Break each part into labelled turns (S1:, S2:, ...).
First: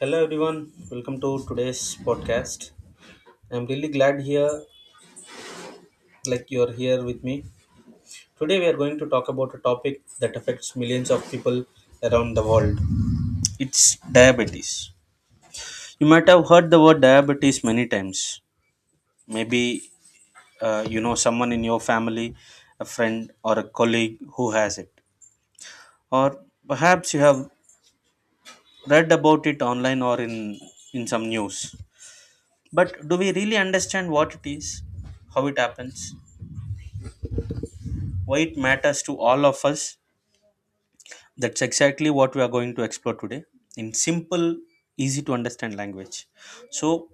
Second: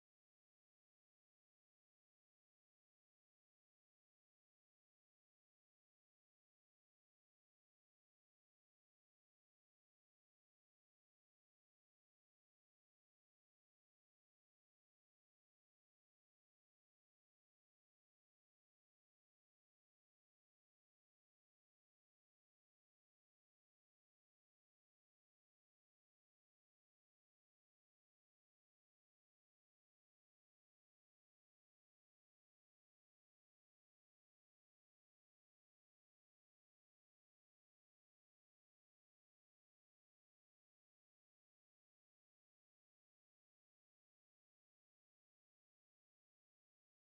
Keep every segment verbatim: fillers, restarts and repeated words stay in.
S1: Hello everyone, welcome to today's podcast. I'm really glad here, like you're here with me. Today we are going to talk about a topic that affects millions of people around the world. It's diabetes. You might have heard the word diabetes many times. Maybe uh, you know someone in your family, a friend or a colleague who has it, or perhaps you have read about it online or in in some news. But do we really understand what it is, how it happens, why it matters to all of us? That's exactly what we are going to explore today in simple, easy to understand language. So,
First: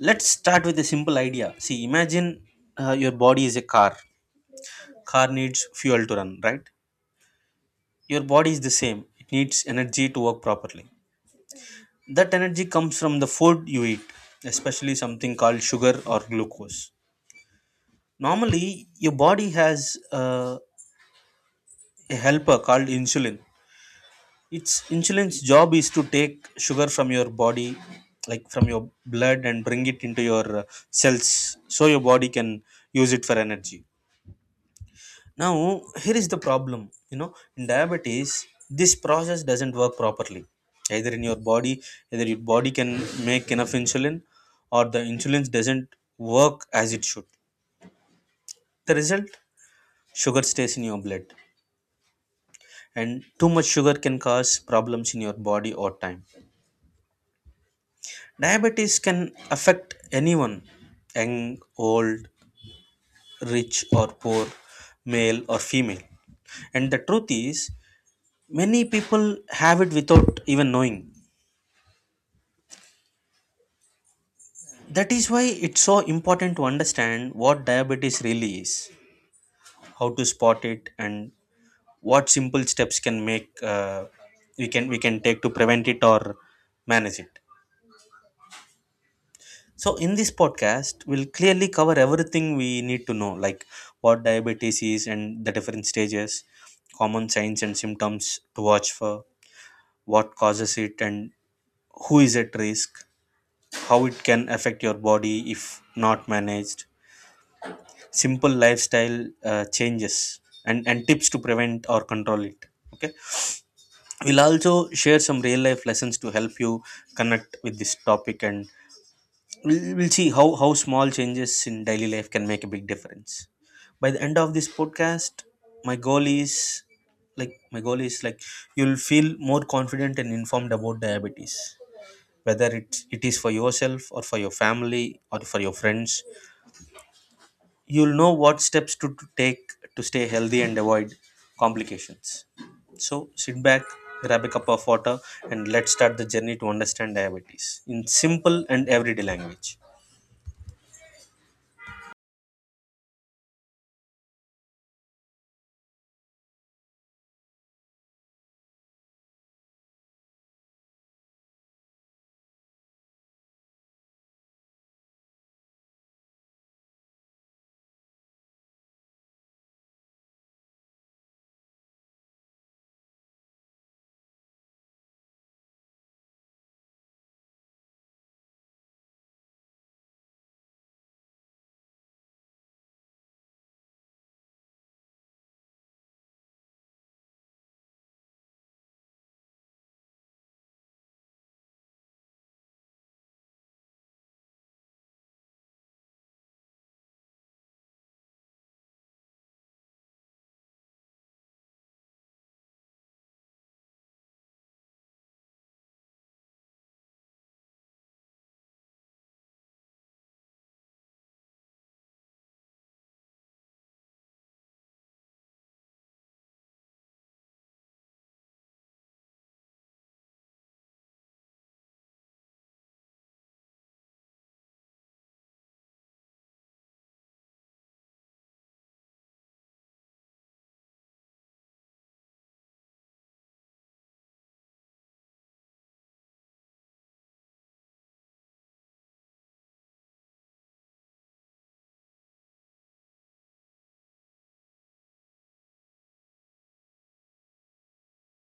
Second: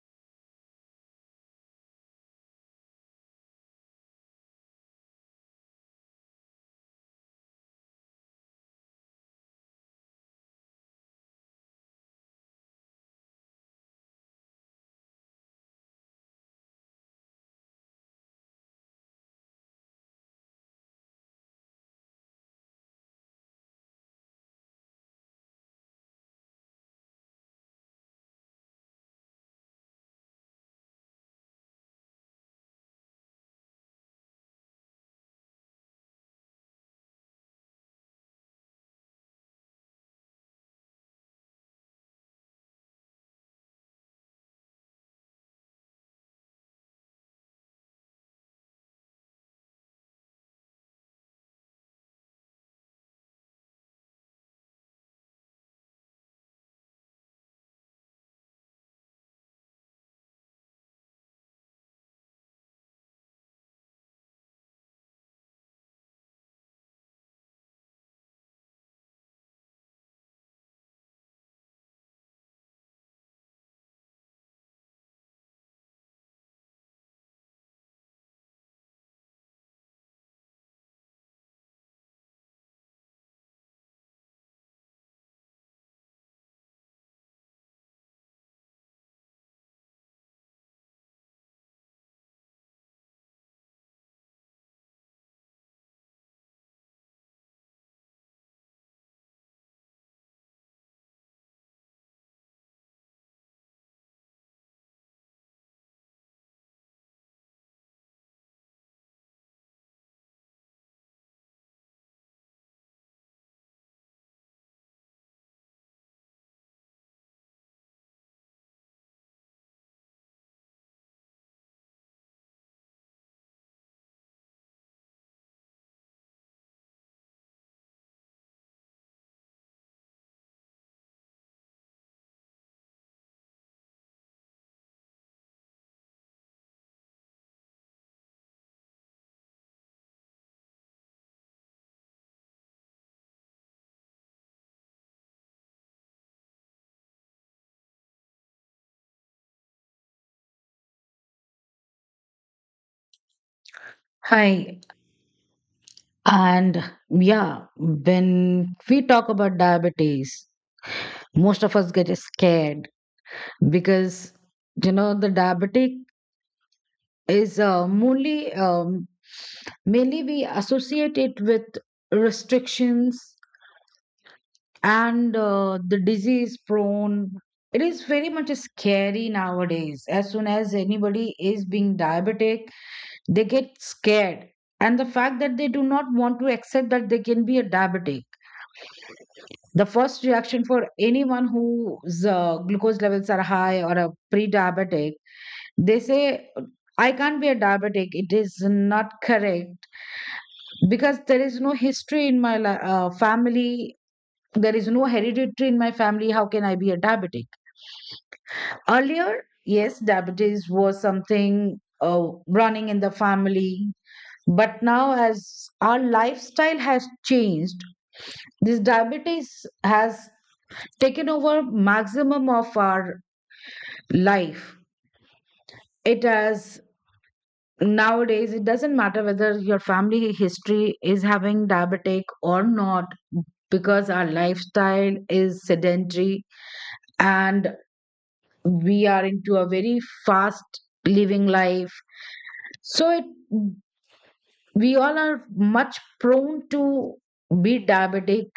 S1: let's start with a simple idea. See, imagine uh, your body is a car. Car needs fuel to run, right? Your body is the same. It needs energy to work properly. That energy comes from the food you eat, especially something called sugar or glucose. Normally, your body has uh, a helper called insulin. It's insulin's job is to take sugar from your body, like from your blood, and bring it into your uh, cells so your body can use it for energy. Now, here is the problem, you know, in diabetes, this process doesn't work properly. Either in your body, either your body can make enough insulin, or the insulin doesn't work as it should. The result, sugar stays in your blood, and too much sugar can cause problems in your body or time. Diabetes can affect anyone, young, old, rich or poor, male or female. And the truth is, many people have it without even knowing. That is why it's so important to understand what diabetes really is, how to spot it, and what simple steps can make uh, we can we can take to prevent it or manage it. So, in this podcast, we'll clearly cover everything we need to know, like what diabetes is and the different stages, common signs and symptoms to watch for, what causes it, and who is at risk, how it can affect your body if not managed, simple lifestyle uh, changes, and, and tips to prevent or control it. Okay, we'll also share some real life lessons to help you connect with this topic, and we'll, we'll see how how small changes in daily life can make a big difference. By the end of this podcast, my goal is like my goal is like you'll feel more confident and informed about diabetes. Whether it, it is for yourself or for your family or for your friends, you'll know what steps to, to take to stay healthy and avoid complications. So sit back, grab a cup of water, and let's start the journey to understand diabetes in simple and everyday language.
S2: Hi, and yeah, when we talk about diabetes, most of us get scared because you know the diabetic is uh, mainly um, mainly we associate it with restrictions and uh, the disease prone. It is very much scary nowadays. As soon as anybody is being diabetic, they get scared, and the fact that they do not want to accept that they can be a diabetic. The first reaction for anyone whose uh, glucose levels are high or a pre diabetic, they say, I can't be a diabetic. It is not correct because there is no history in my li- uh, family. There is no hereditary in my family. How can I be a diabetic? Earlier, yes, diabetes was something uh, running in the family. But now, as our lifestyle has changed, this diabetes has taken over maximum of our life. It has nowadays, it doesn't matter whether your family history is having diabetic or not, because our lifestyle is sedentary and we are into a very fast living life. So it we all are much prone to be diabetic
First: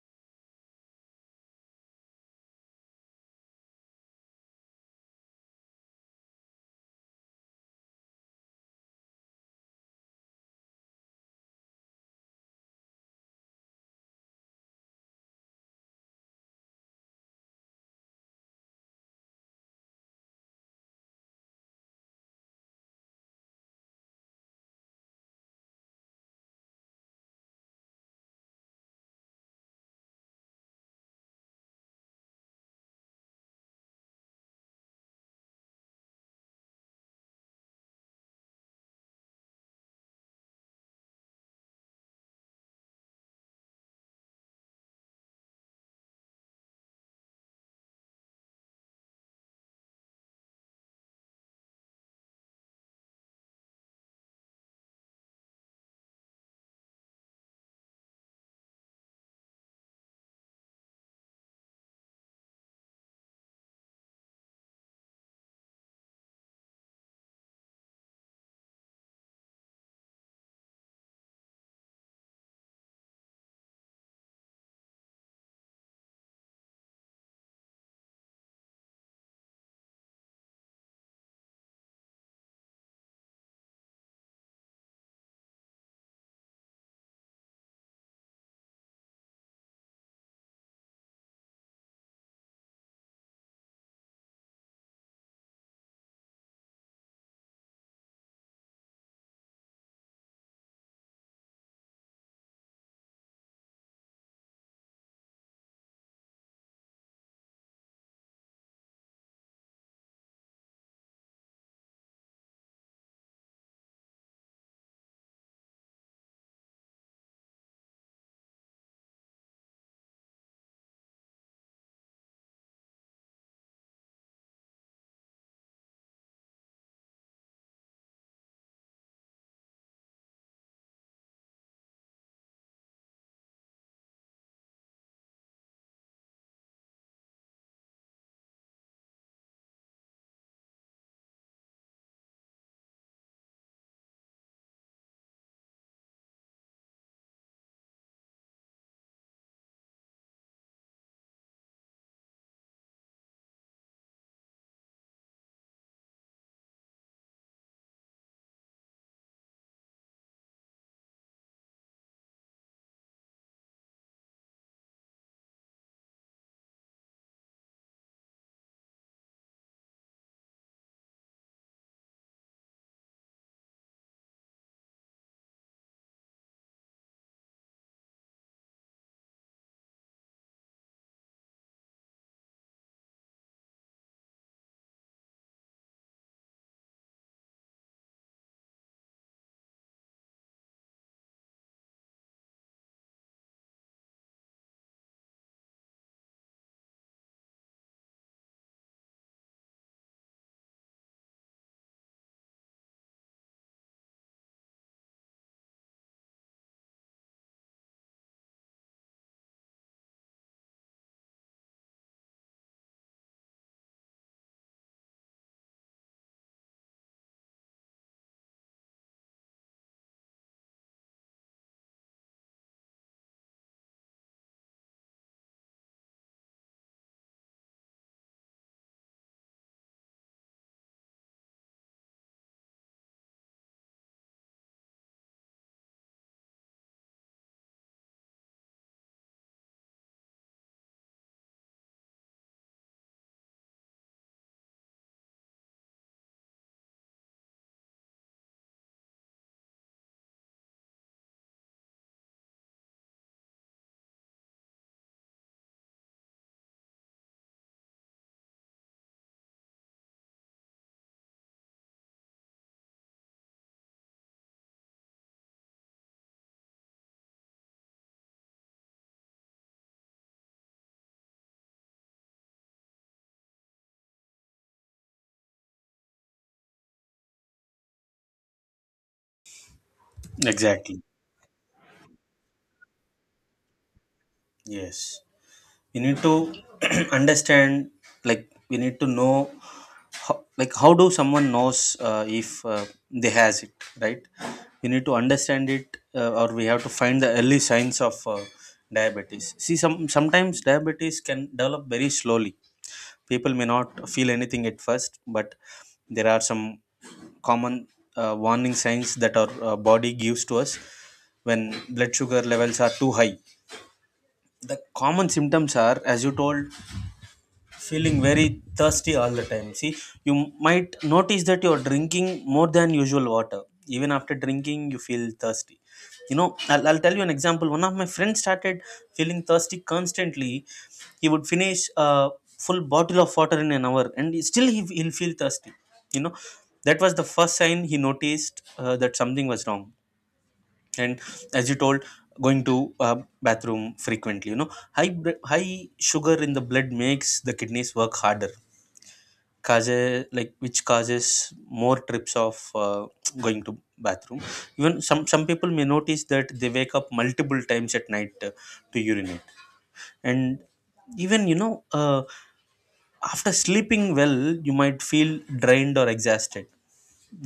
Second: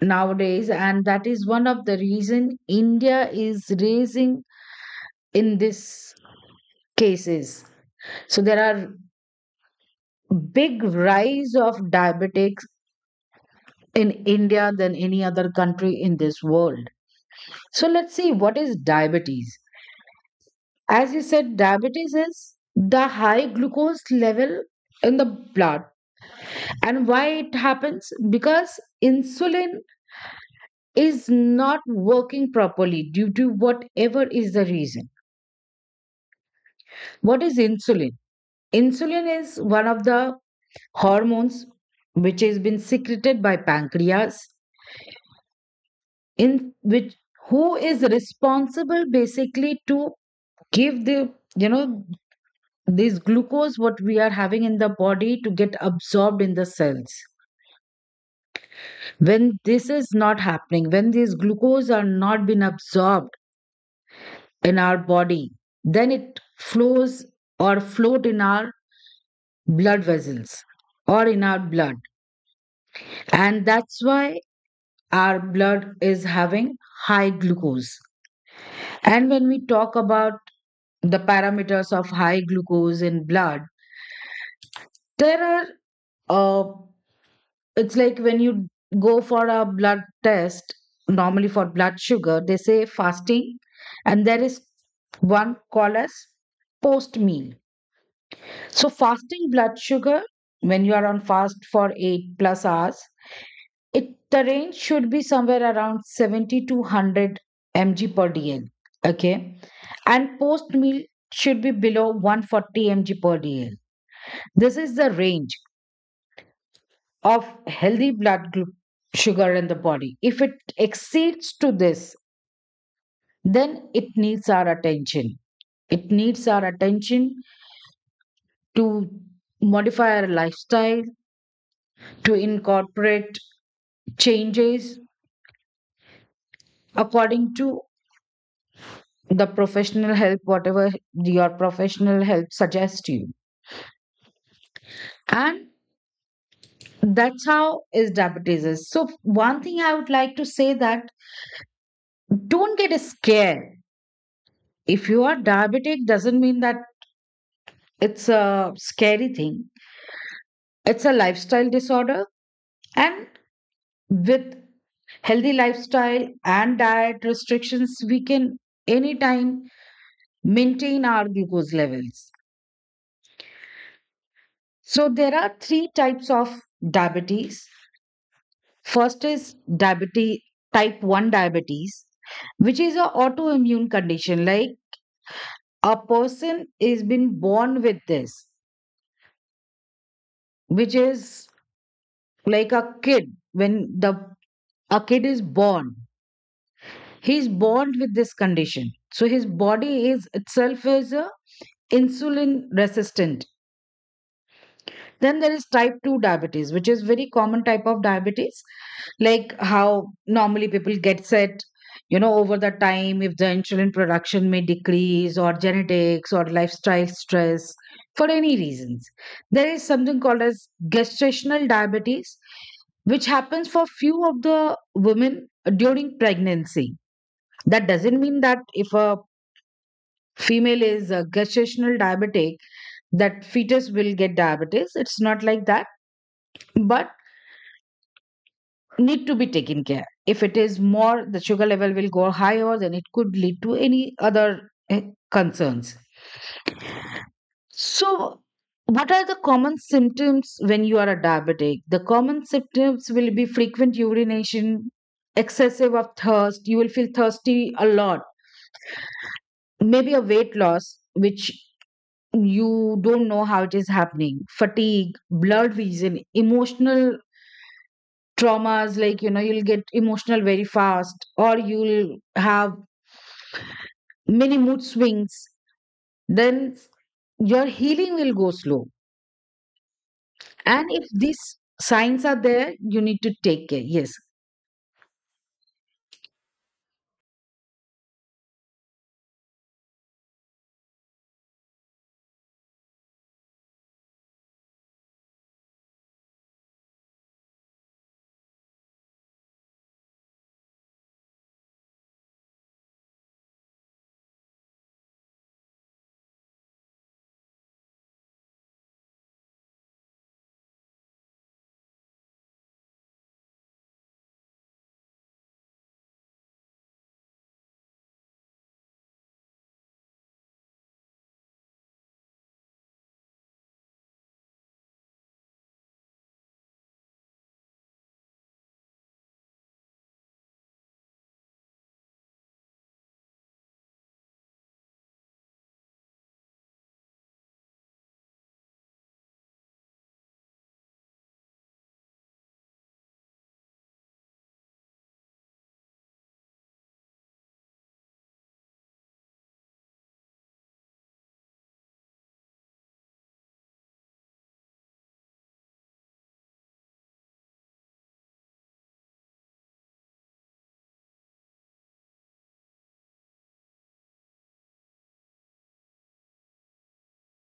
S2: nowadays, and that is one of the reason India is raising in this cases. So there are big rise of diabetics in India than any other country in this world. So let's see what is diabetes. As you said, diabetes is the high glucose level in the blood. And why it happens? Because insulin is not working properly due to whatever is the reason. What is insulin? Insulin is one of the hormones which has been secreted by pancreas, in which who is responsible basically to give the, you know, this glucose what we are having in the body to get absorbed in the cells. When this is not happening, when these glucose are not being absorbed in our body, then it flows or float in our blood vessels or in our blood, and that's why our blood is having high glucose. And when we talk about the parameters of high glucose in blood, there are uh, it's like when you go for a blood test, normally for blood sugar they say fasting, and there is one called as post meal. So fasting blood sugar, when you are on fast for eight plus hours, it the range should be somewhere around seventy to one hundred milligrams per dl, okay, and post meal should be below one hundred forty milligrams per dl. This is the range of healthy blood glu- sugar in the body. If it exceeds to this, then it needs our attention. It needs our attention to modify our lifestyle, to incorporate changes according to the professional help, whatever your professional help suggests you. And that's how is diabetes is. So one thing I would like to say that don't get scared. If you are diabetic doesn't mean that it's a scary thing. It's a lifestyle disorder, and with healthy lifestyle and diet restrictions, we can anytime maintain our glucose levels. So there are three types of diabetes. First is diabetes type one diabetes, which is an autoimmune condition, like a person is been born with this, which is like a kid. When the a kid is born, he's born with this condition, so his body is itself is a insulin resistant. Then there is type two diabetes, which is very common type of diabetes, like how normally people get set, you know, over the time if the insulin production may decrease, or genetics or lifestyle stress, for any reasons. There is something called as gestational diabetes, which happens for few of the women during pregnancy. That doesn't mean that if a female is a gestational diabetic, that fetus will get diabetes. It's not like that, but need to be taken care. If it is more, the sugar level will go higher, then it could lead to any other eh, concerns. So, what are the common symptoms when you are a diabetic? The common symptoms will be frequent urination, excessive of thirst. You will feel thirsty a lot. Maybe a weight loss, which you don't know how it is happening, fatigue, blurred vision, emotional traumas, like you know you'll get emotional very fast, or you'll have many mood swings. Then your healing will go slow, and
S1: Exactly.
S2: if these signs are there you need to take care. Yes,
S1: Yes, we need to understand. Like we need to know, how, like how do someone knows uh, if uh, they has it, right? We need to understand it, uh, or we have to find the early signs of uh, diabetes. See, some sometimes diabetes can develop very slowly. People may not feel anything at first, but there are some common uh, warning signs that our uh, body gives to us when blood sugar levels are too high. The common symptoms are, as you told, feeling very thirsty all the time. See, you m- might notice that you're drinking more than usual water, even after drinking you feel thirsty. You know, I'll, I'll tell you an example. One of my friends started feeling thirsty constantly. He would finish a full bottle of water in an hour, and he- still he, he'll feel thirsty, you know. That was the first sign he noticed, uh, that something was wrong. And as you told, going to uh, bathroom frequently, you know, high br- high sugar in the blood makes the kidneys work harder, causes like which causes more trips of uh, going to bathroom. Even some some people may notice that they wake up multiple times at night uh, to urinate. And even, you know, uh, after sleeping well, you might feel drained or exhausted.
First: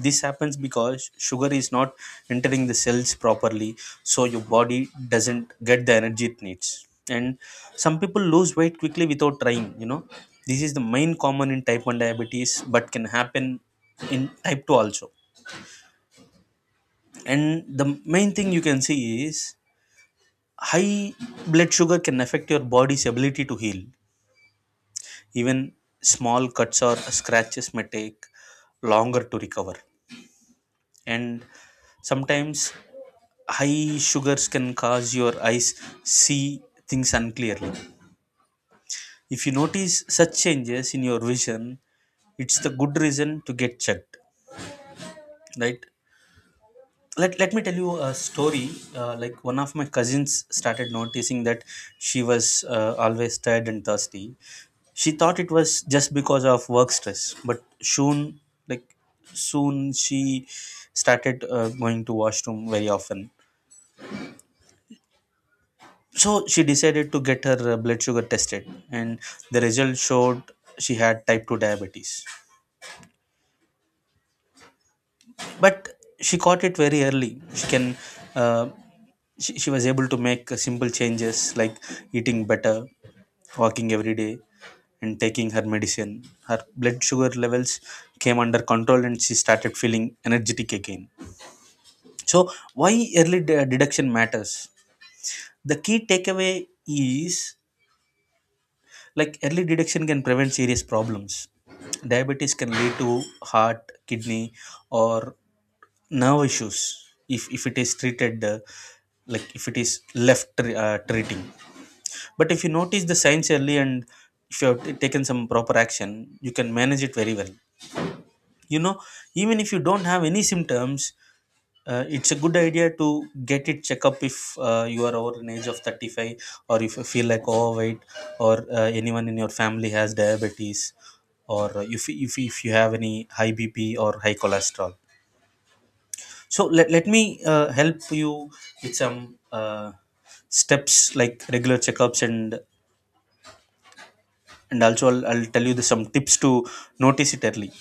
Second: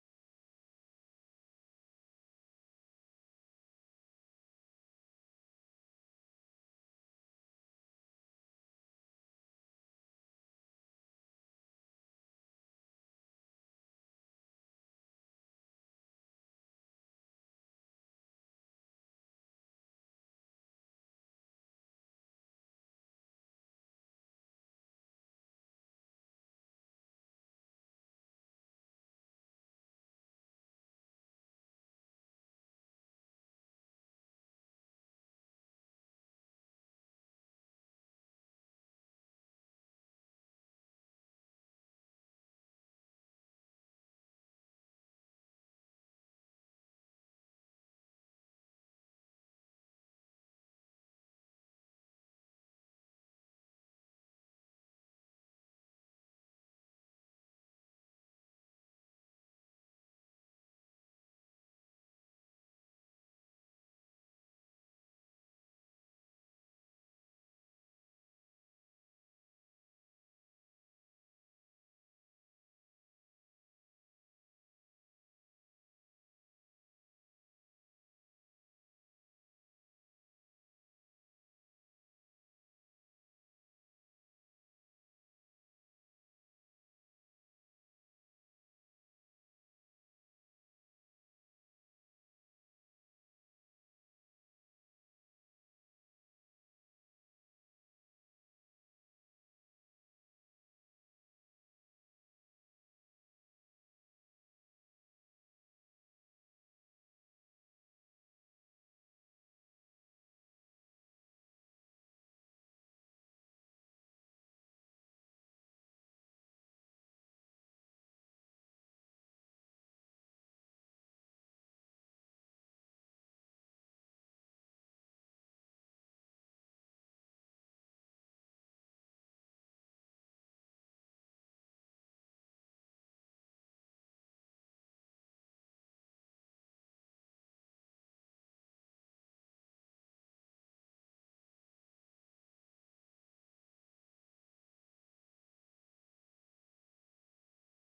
S1: This happens because sugar is not entering the cells properly, so your body doesn't get the energy it needs. And some people lose weight quickly without trying, you know. This is the main common in type one diabetes but can happen in type two also. And the main thing you can see is high blood sugar can affect your body's ability to heal. Even small cuts or scratches may take longer to recover. And sometimes high sugars can cause your eyes see things unclearly. If you notice such changes in your vision, it's the good reason to get checked, right? Let, let me tell you a story. Uh, like one of my cousins started noticing that she was uh, always tired and thirsty. She thought it was just because of work stress, but soon like soon she started uh, going to washroom very often. So she decided to get her uh, blood sugar tested, and the result showed she had type two diabetes. But she caught it very early. She can, uh, she, she was able to make uh, simple changes like eating better, walking every day, and taking her medicine. Her blood sugar levels came under control, and she started feeling energetic again. So, why early de- deduction matters? The key takeaway is, like, early detection can prevent serious problems. Diabetes can lead to heart, kidney, or nerve issues if, if it is treated, uh, like if it is left uh, treating. But if you notice the signs early and if you have t- taken some proper action, you can manage it very well, you know. Even if you don't have any symptoms, uh, it's a good idea to get it check up if uh, you are over an age of thirty-five, or if you feel like overweight, or uh, anyone in your family has diabetes, or if, if, if you have any high bp or high cholesterol. So let, let me uh, help you with some uh, steps like regular checkups. and and also I'll, I'll tell you the, some tips to notice it early,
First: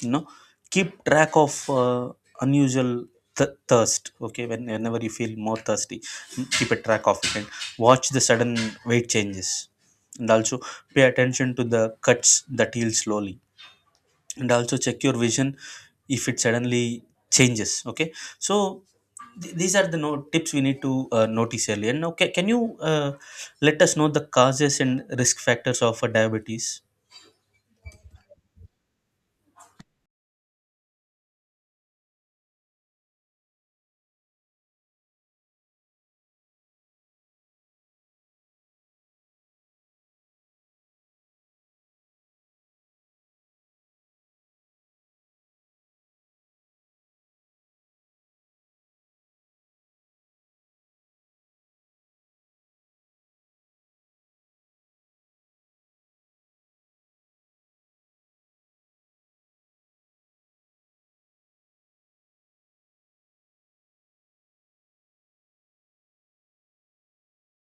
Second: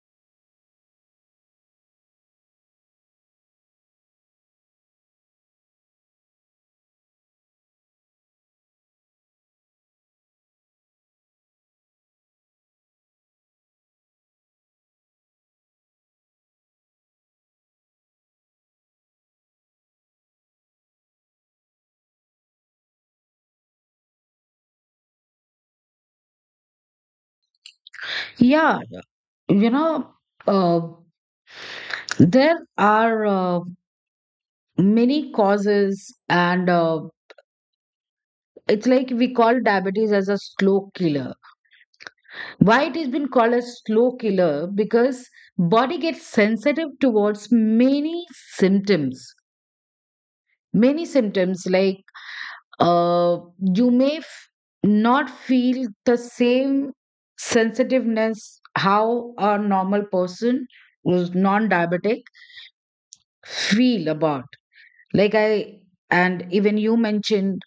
S1: you know. Keep track of uh, unusual th- thirst. Okay, when, whenever you feel more thirsty, keep a track of it. And watch the sudden weight changes, and also pay attention to the cuts that heal slowly, and also check your vision if it suddenly changes. Okay, so th- these are the no tips we need to uh, notice early. And now ca- can you uh, let us know the causes and risk factors of uh, diabetes?
S2: yeah, you know, uh, there are uh, many causes, and uh, it's like we call diabetes as a slow killer. Why it has been called a slow killer? Because body gets sensitive towards many symptoms. Many symptoms like, uh, you may f- not feel the same sensitiveness how a normal person who's non-diabetic feel about. Like I and even you mentioned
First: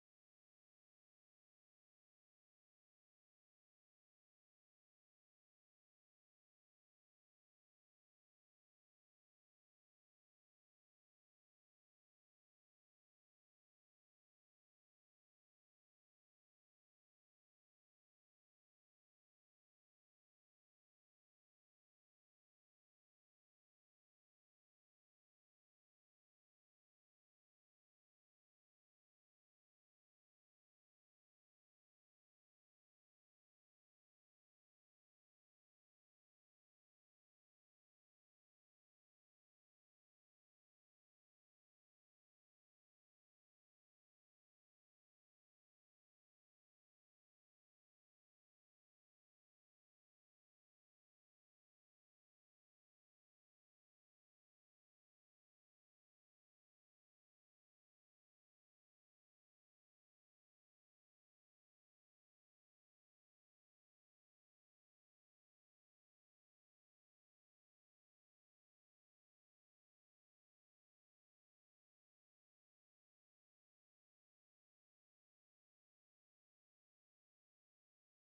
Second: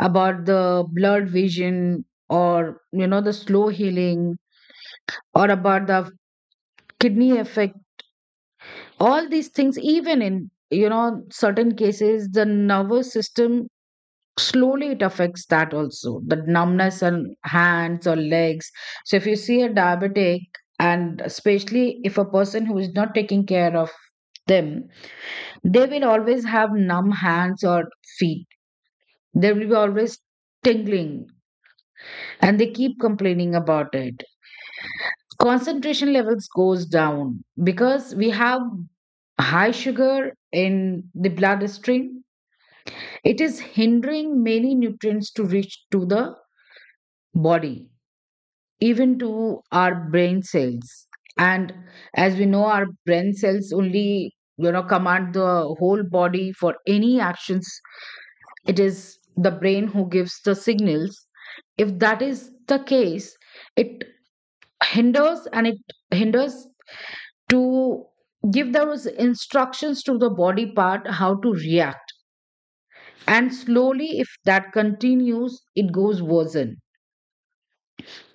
S2: about the blurred vision, or you know the slow healing, or about the kidney effect. All these things, even in you know certain cases, the nervous system, slowly it affects that also, the numbness on hands or legs. So if you see a diabetic, and especially if a person who is not taking care of them, they will always have numb hands or feet. They will be always tingling, and they keep complaining about it. Concentration levels goes down because we have high sugar in the bloodstream. It is hindering many nutrients to reach to the body, even to our brain cells. And as we know, our brain cells only, you know, command the whole body for any actions. It is the brain who gives the signals. If that is the case, it hinders and it hinders to give those instructions to the body part how to react. And slowly, if that continues, it goes worsen.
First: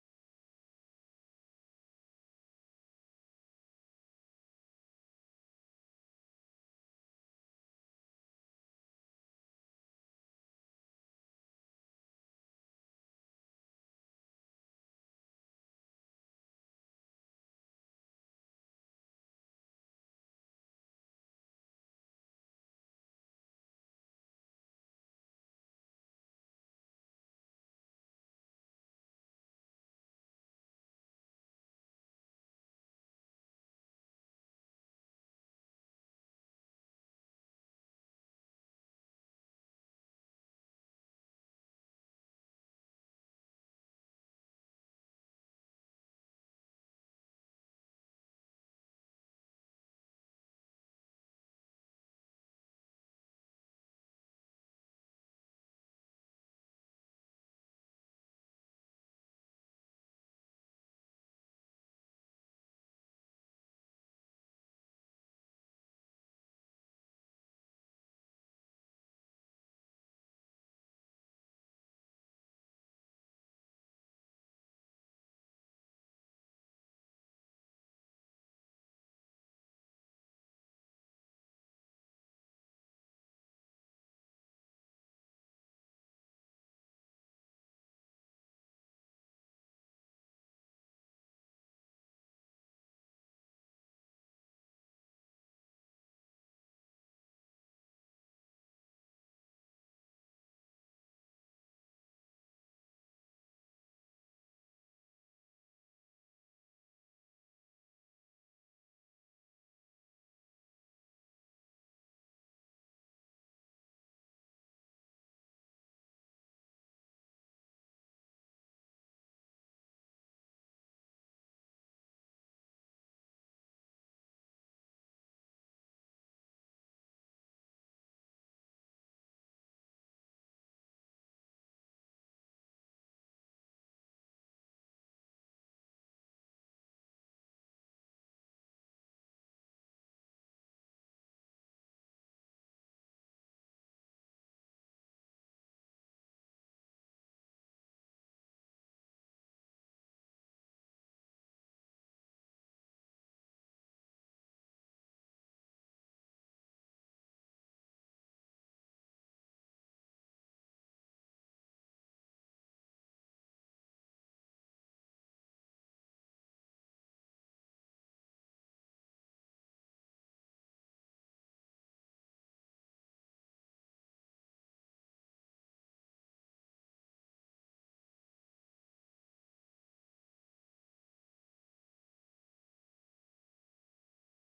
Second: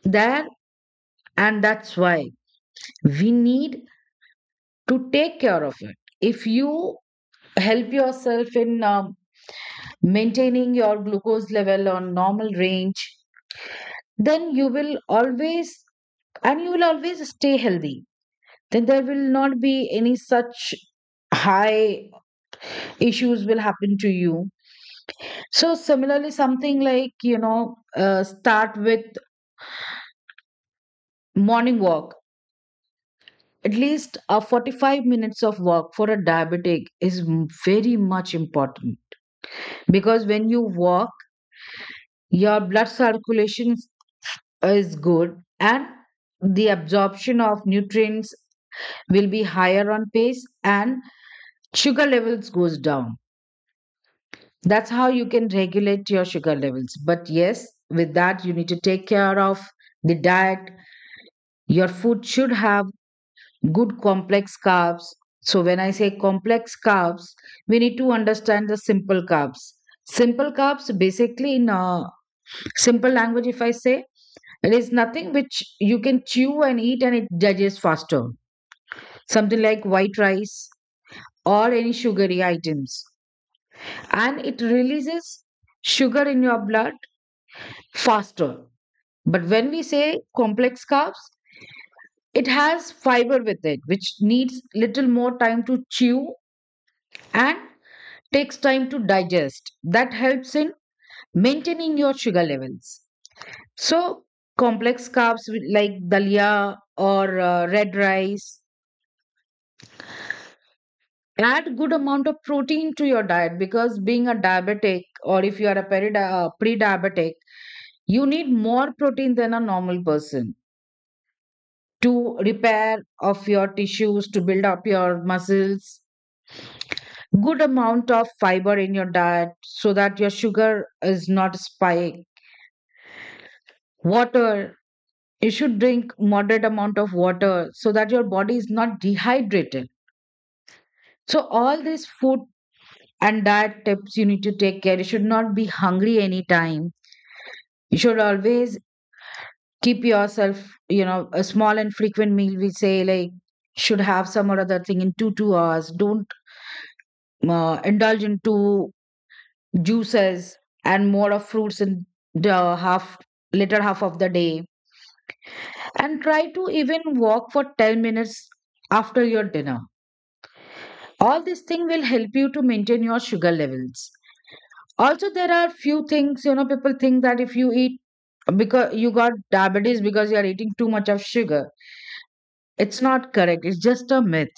S2: There And that's why we need to take care of it. If you help yourself in um, maintaining your glucose level on normal range, then you will always and you will always stay healthy. Then there will not be any such high issues will happen to you. So similarly, something like you know, uh, start with morning walk. At least uh, forty-five minutes of walk for a diabetic is m- very much important, because when you walk, your blood circulation is good, and the absorption of nutrients will be higher on pace, and sugar levels goes down. That's how you can regulate your sugar levels. But yes, with that, you need to take care of the diet. Your food should have good complex carbs. So, when I say complex carbs, we need to understand the simple carbs. Simple carbs, basically, in uh, simple language, if I say, it is nothing which you can chew and eat and it digests faster. Something like white rice or any sugary items. And it releases sugar in your blood faster. But when we say complex carbs, it has fiber with it, which needs little more time to chew and takes time to digest. That helps in maintaining your sugar levels. So, complex carbs with- like dalia or uh, red rice. Add good amount of protein to your diet, because being a diabetic, or if you are a perida- uh, pre-diabetic, you need more protein than a normal person to repair of your tissues, to build up your muscles. Good amount of fiber in your diet so that your sugar is not spike. Water, you should drink moderate amount of water so that your body is not dehydrated. So all these food and diet tips you need to take care. You should not be hungry anytime. You should always keep yourself, you know, a small and frequent meal we say, like should have some or other thing in two two hours. Don't uh, indulge into juices and more of fruits in the half later half of the day, and try to even walk for ten minutes after your dinner. All these things will help you to maintain your sugar levels. Also, there are few things, you know, people think that if you eat, because you got diabetes because you are eating too much of sugar. It's not correct, it's just a myth.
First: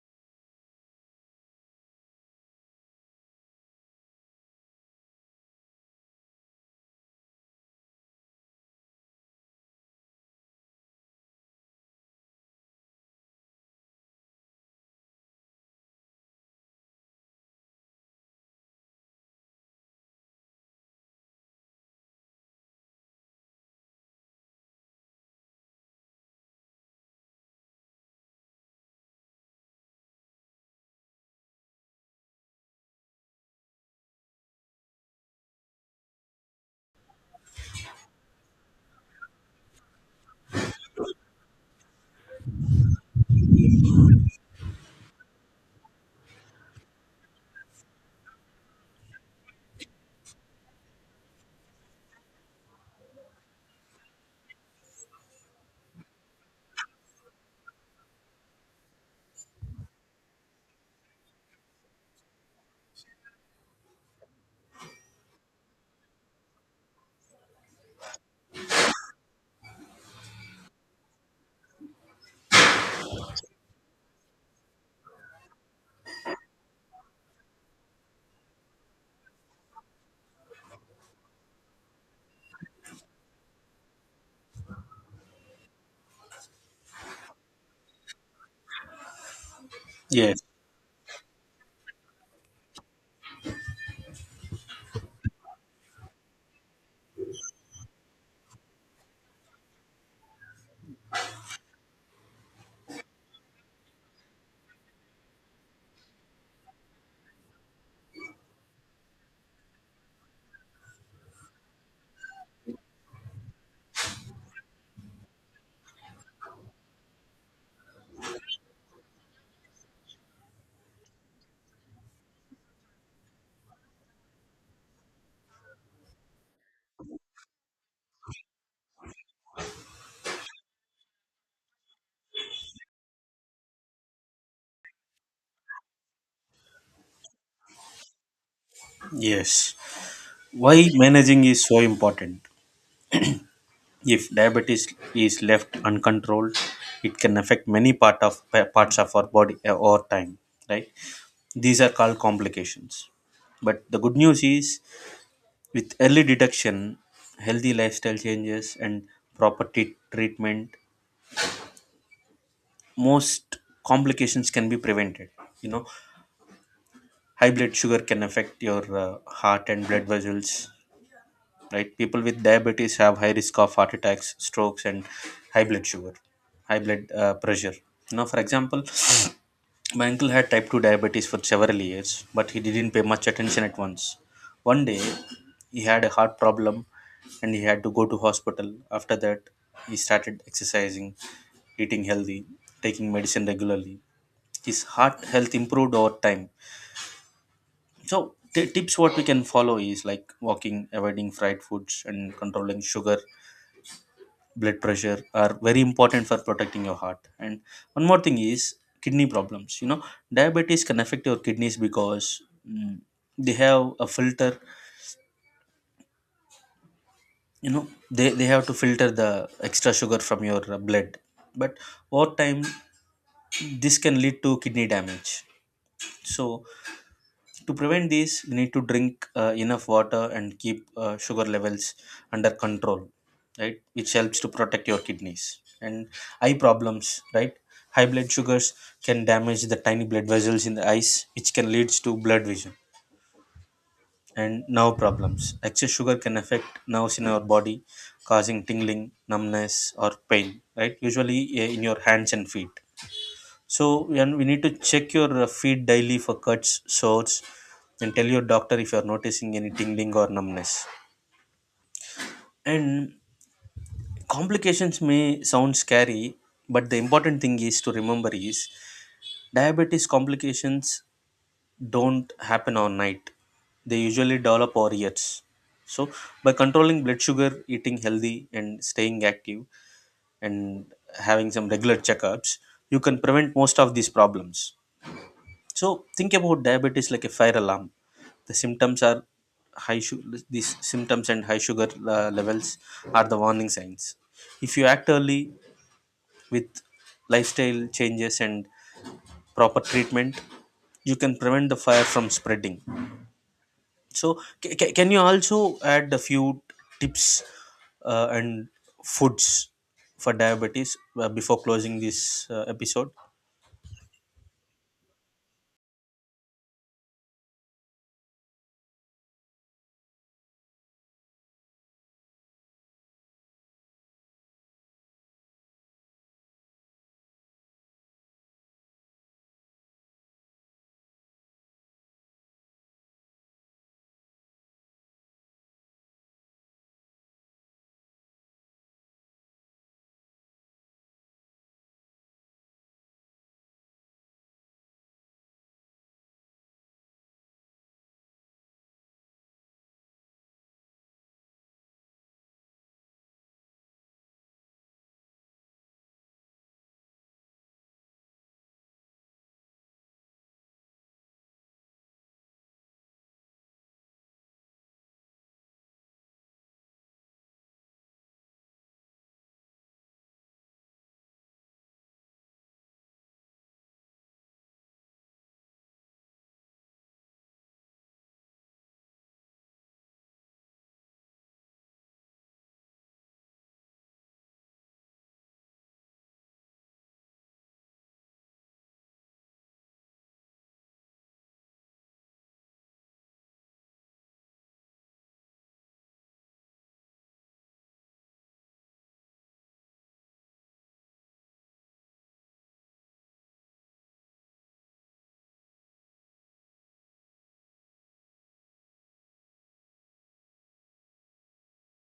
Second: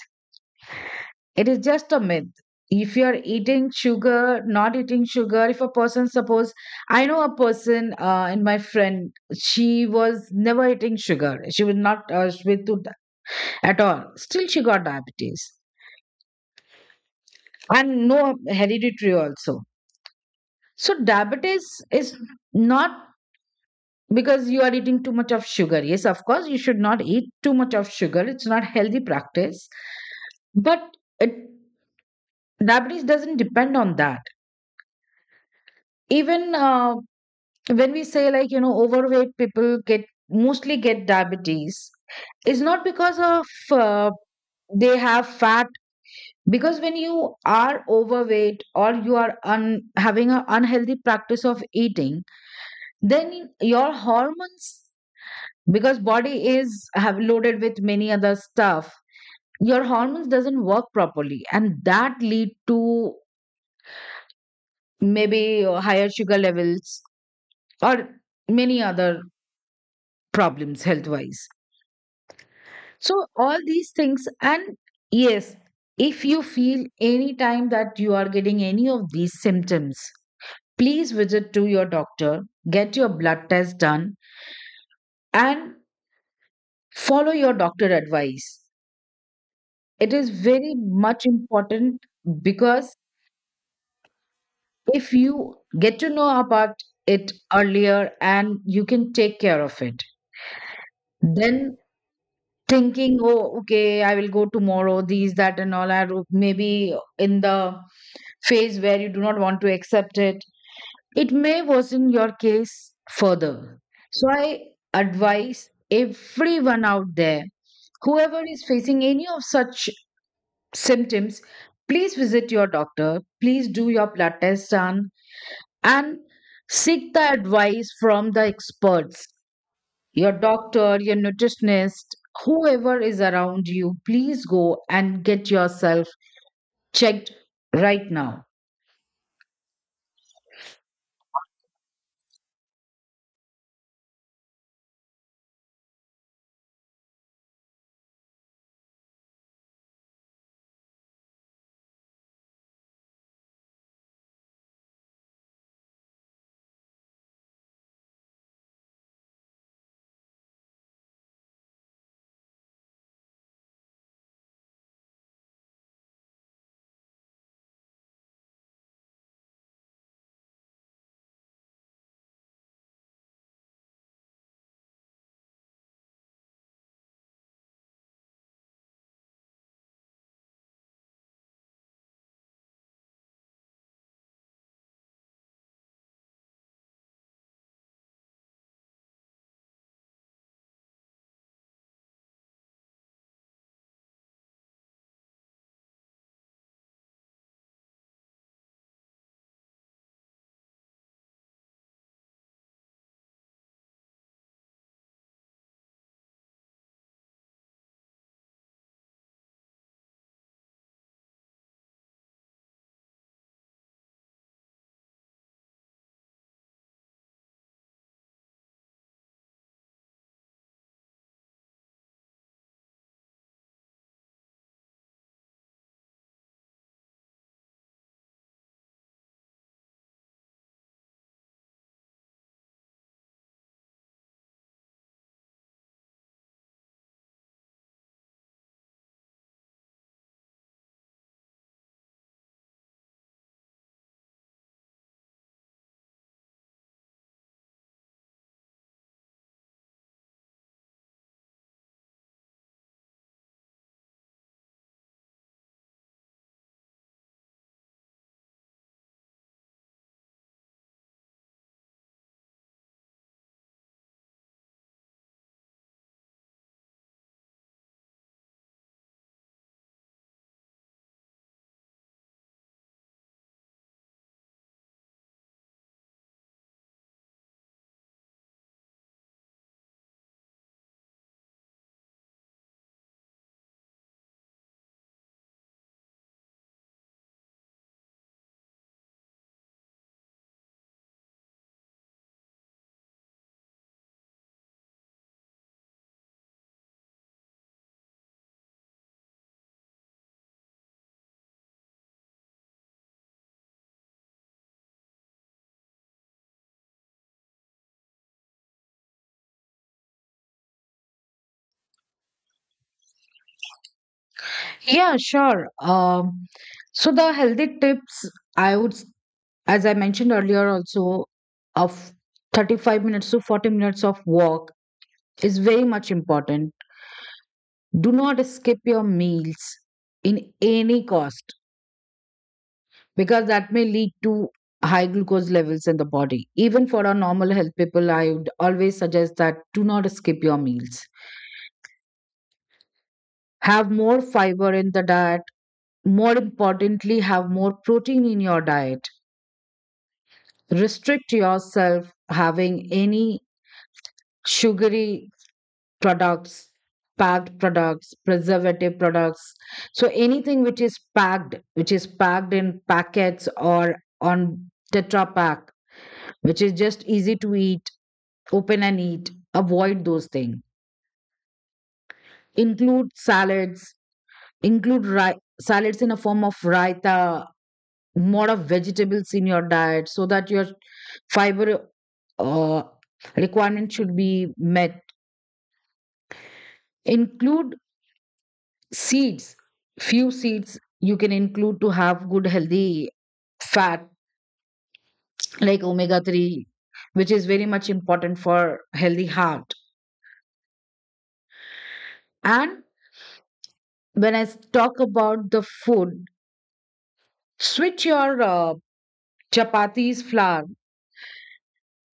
S2: It is just a myth. If you are eating sugar, not eating sugar, if a person, suppose I know a person, uh, in my friend, she was never eating sugar. She was not uh, with to at all, still she got diabetes, and no hereditary also. So diabetes is not because you are eating too much of sugar. Yes, of course, you should not eat too much of sugar. It's not healthy practice. But it, diabetes doesn't depend on that. Even uh, when we say like you know overweight people get mostly get diabetes, it's not because of uh, they have fat. Because when you are overweight or you are un- having an unhealthy practice of eating, then your hormones, because body is have loaded with many other stuff, your hormones doesn't work properly and that lead to maybe uh, higher sugar levels or many other problems health wise. So all these things, and yes, if you feel any time that you are getting any of these symptoms, please visit to your doctor, get your blood test done, and follow your doctor advice. It is
S1: Yes,
S2: very much important, because if you get to know about it earlier and you can take care of it, then thinking, "Oh, okay, I will go tomorrow," these that and all, are maybe in the phase where you do not want to accept it. It may worsen your case further. So I advise everyone out there, whoever is facing any of such symptoms, please visit your doctor, please do your blood test done, and seek the advice from the experts, your doctor, your nutritionist, whoever is around you. Please go and get yourself checked right now.
S1: yes. Why managing is so important? If diabetes is left uncontrolled, it can affect many part of pa- parts of our body uh, over time, right? These are called complications. But the good news is, with early detection, healthy lifestyle changes, and proper t- treatment, most complications can be prevented. You know, high blood sugar can affect your uh, heart and blood vessels, right? People with diabetes have high risk of heart attacks, strokes, and high blood sugar, high blood uh, pressure. Now for example, my uncle had type two diabetes for several years, but he didn't pay much attention at once. One day he had a heart problem and he had to go to hospital. After that, he started exercising, eating healthy, taking medicine regularly. His heart health improved over time. So t- tips what we can follow is like walking, avoiding fried foods, and controlling sugar, blood pressure, are very important for protecting your heart. And one more thing is kidney problems. You know, diabetes can affect your kidneys because, mm, they have a filter. You know, they, they have to filter the extra sugar from your uh, blood, but over time this can lead to kidney damage. So to prevent this, we need to drink uh, enough water and keep uh, sugar levels under control, right? Which helps to protect your kidneys. And eye problems, right? High blood sugars can damage the tiny blood vessels in the eyes, which can lead to blood vision. And nerve problems. Excess sugar can affect nerves in our body, causing tingling, numbness, or pain, right? Usually uh, in your hands and feet. So and we need to check your uh, feet daily for cuts, sores, and tell your doctor if you are noticing any tingling or numbness. And complications may sound scary, but the important thing is to remember is diabetes complications don't happen overnight. They usually develop over years. So by controlling blood sugar, eating healthy, and staying active, and having some regular checkups, you can prevent most of these problems. So think about diabetes like a fire alarm. The symptoms are high su- these symptoms and high sugar uh, levels are the warning signs. If you act early with lifestyle changes and proper treatment, you can prevent the fire from spreading. So ca- ca- can you also add a few tips uh, and foods for diabetes uh, before closing this uh, episode?
S2: Yeah, sure. Um so the healthy tips, I would s- as I mentioned earlier also, of thirty-five minutes to forty minutes of walk is very much important. Do not skip your meals in any cost, because that may lead to high glucose levels in the body. Even for our normal health people, I would always suggest that do not skip your meals. Have more fiber in the diet. More importantly, have more protein in your diet. Restrict yourself having any sugary products, packed products, preservative products. So anything which is packed, which is packed in packets or on Tetra Pak, which is just easy to eat, open and eat, avoid those things. Include salads, include ri- salads in a form of raita, more of vegetables in your diet so that your fiber uh, requirement should be met. Include seeds, few seeds you can include to have good healthy fat like omega three, which is very much important for healthy heart. And when I s- talk about the food, switch your uh, chapatis flour.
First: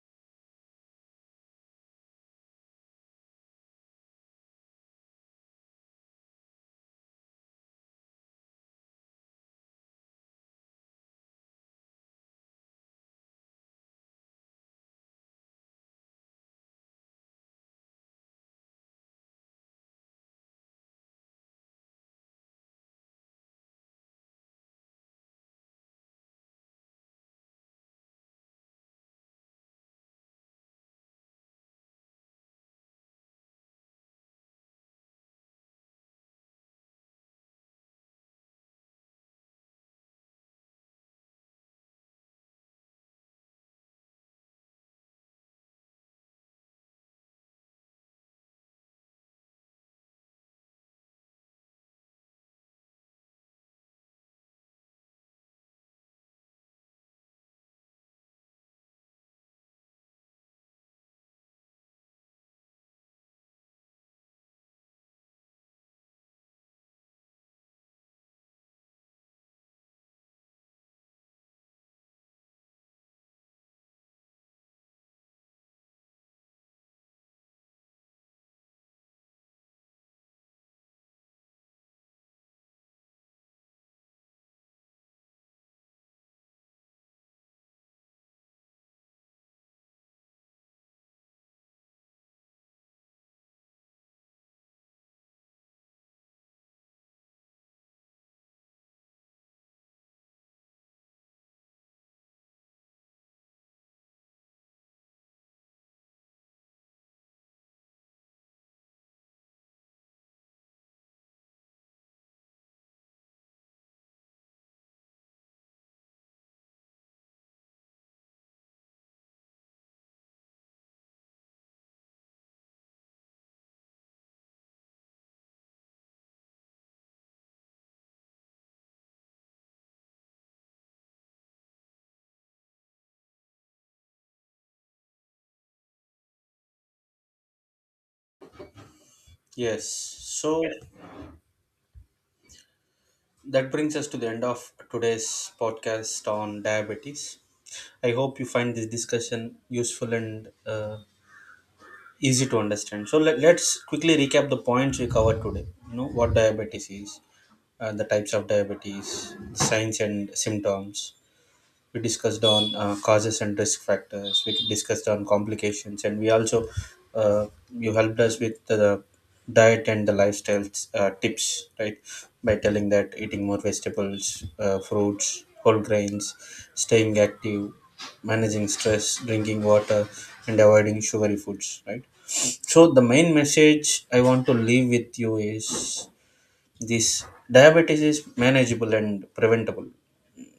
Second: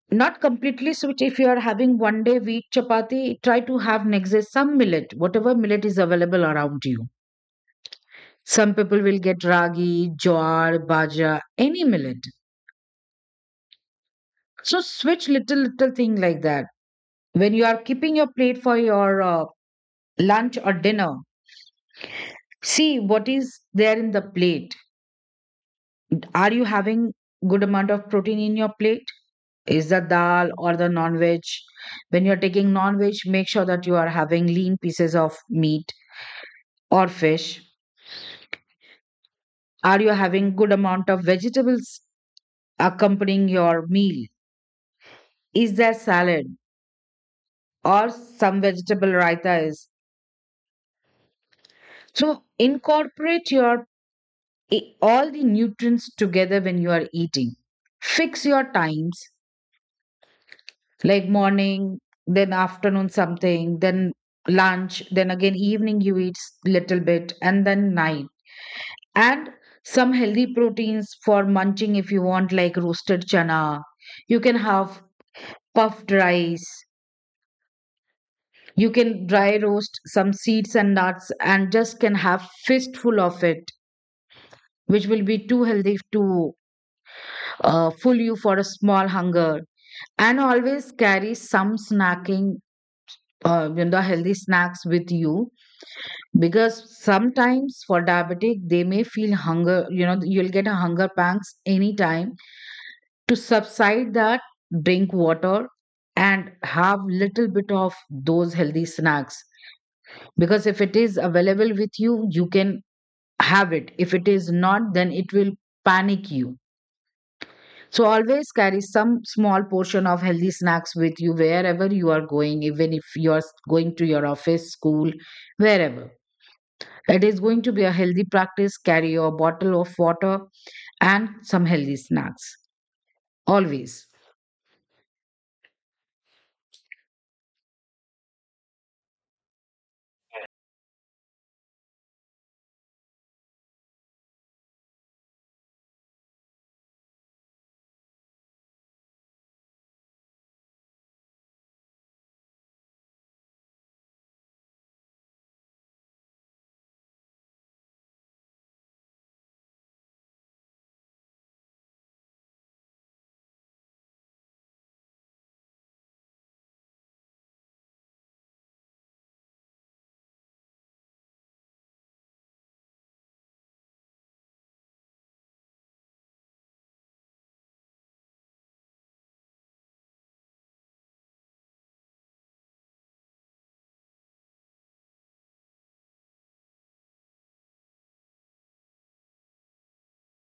S2: Not completely switch. If you are having one day wheat chapati, try to have next day some millet, whatever millet is available around you. Some people will get ragi, jowar, baja, any millet. So switch little little thing like that. When you are keeping your plate for your uh, lunch or dinner, see what is there in the plate. Are you having good amount of protein in your plate? Is the dal or the non-veg? When you're taking non-veg, make sure that you are having lean pieces of meat or fish. Are you having good amount of vegetables accompanying your meal? Is there salad or some vegetable raita? Is so incorporate your, i- all the nutrients together when you are eating. Fix your times, like morning, then afternoon something, then lunch, then again evening you eat s- little bit, and then night. And some healthy proteins for munching if you want, like roasted chana, you can have puffed rice. You can dry roast some seeds and nuts and just can have fistful of it, which will be too healthy to uh, fool you for a small hunger. And always carry some snacking, uh, you know, healthy snacks with you. Because sometimes for diabetic, they may feel hunger, you know, you'll get a hunger pangs anytime. To subside that, drink water and have little bit of those healthy snacks, because if it is available with you, you can have it. If it is not, then it will panic you. So always carry some small portion of healthy snacks with you wherever you are going. Even if you are going to your office, school, wherever, it is going to be a healthy practice. Carry your bottle of water and some healthy snacks always.
S1: Yes. So that brings us to the end of today's podcast on diabetes. I hope you find this discussion useful and uh, easy to understand. So let, let's quickly recap the points we covered today. You know what diabetes is, uh, the types of diabetes, signs and symptoms, we discussed on uh, causes and risk factors, we discussed on complications, and we also, uh, you helped us with the diet and the lifestyle uh, tips, right, by telling that eating more vegetables, uh, fruits, whole grains, staying active, managing stress, drinking water, and avoiding sugary foods, right? So the main message I want to leave with you is this. Diabetes is manageable and preventable.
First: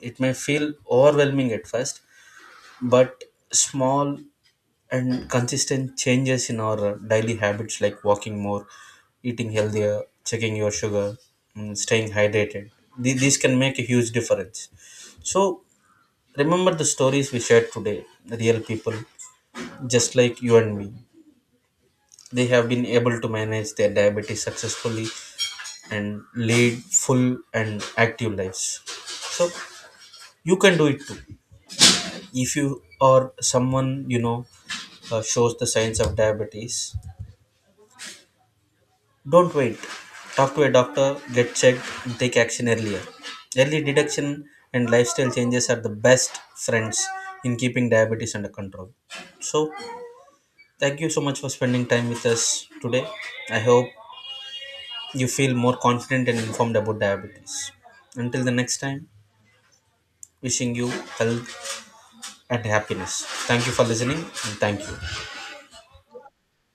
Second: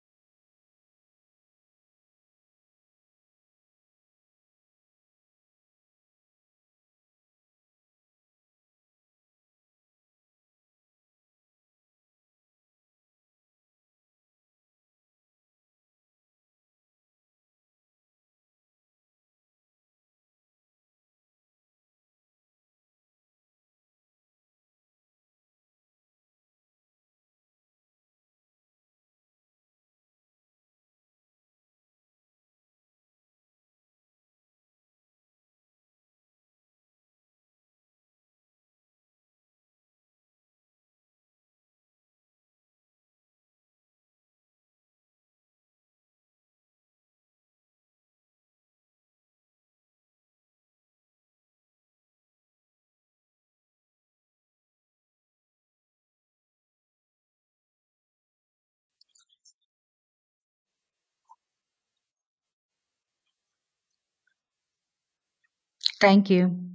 S1: It may feel overwhelming at first, but small and consistent changes in our daily habits like walking more, eating healthier, checking your sugar, mm, staying hydrated, Th- these can make a huge difference. So remember the stories we shared today, the real people just like you and me, they have been able to manage their diabetes successfully and lead full and active lives. So you can do it too. If you or someone you know uh, shows the signs of diabetes, don't wait. Talk to a doctor, get checked, and take action earlier. Early detection and lifestyle changes are the best friends in keeping diabetes under control. So thank you so much for spending time with us today. I hope you feel more confident and informed about diabetes. Until the next time, wishing you health and happiness. Thank you for listening, and thank you.
S2: Thank you.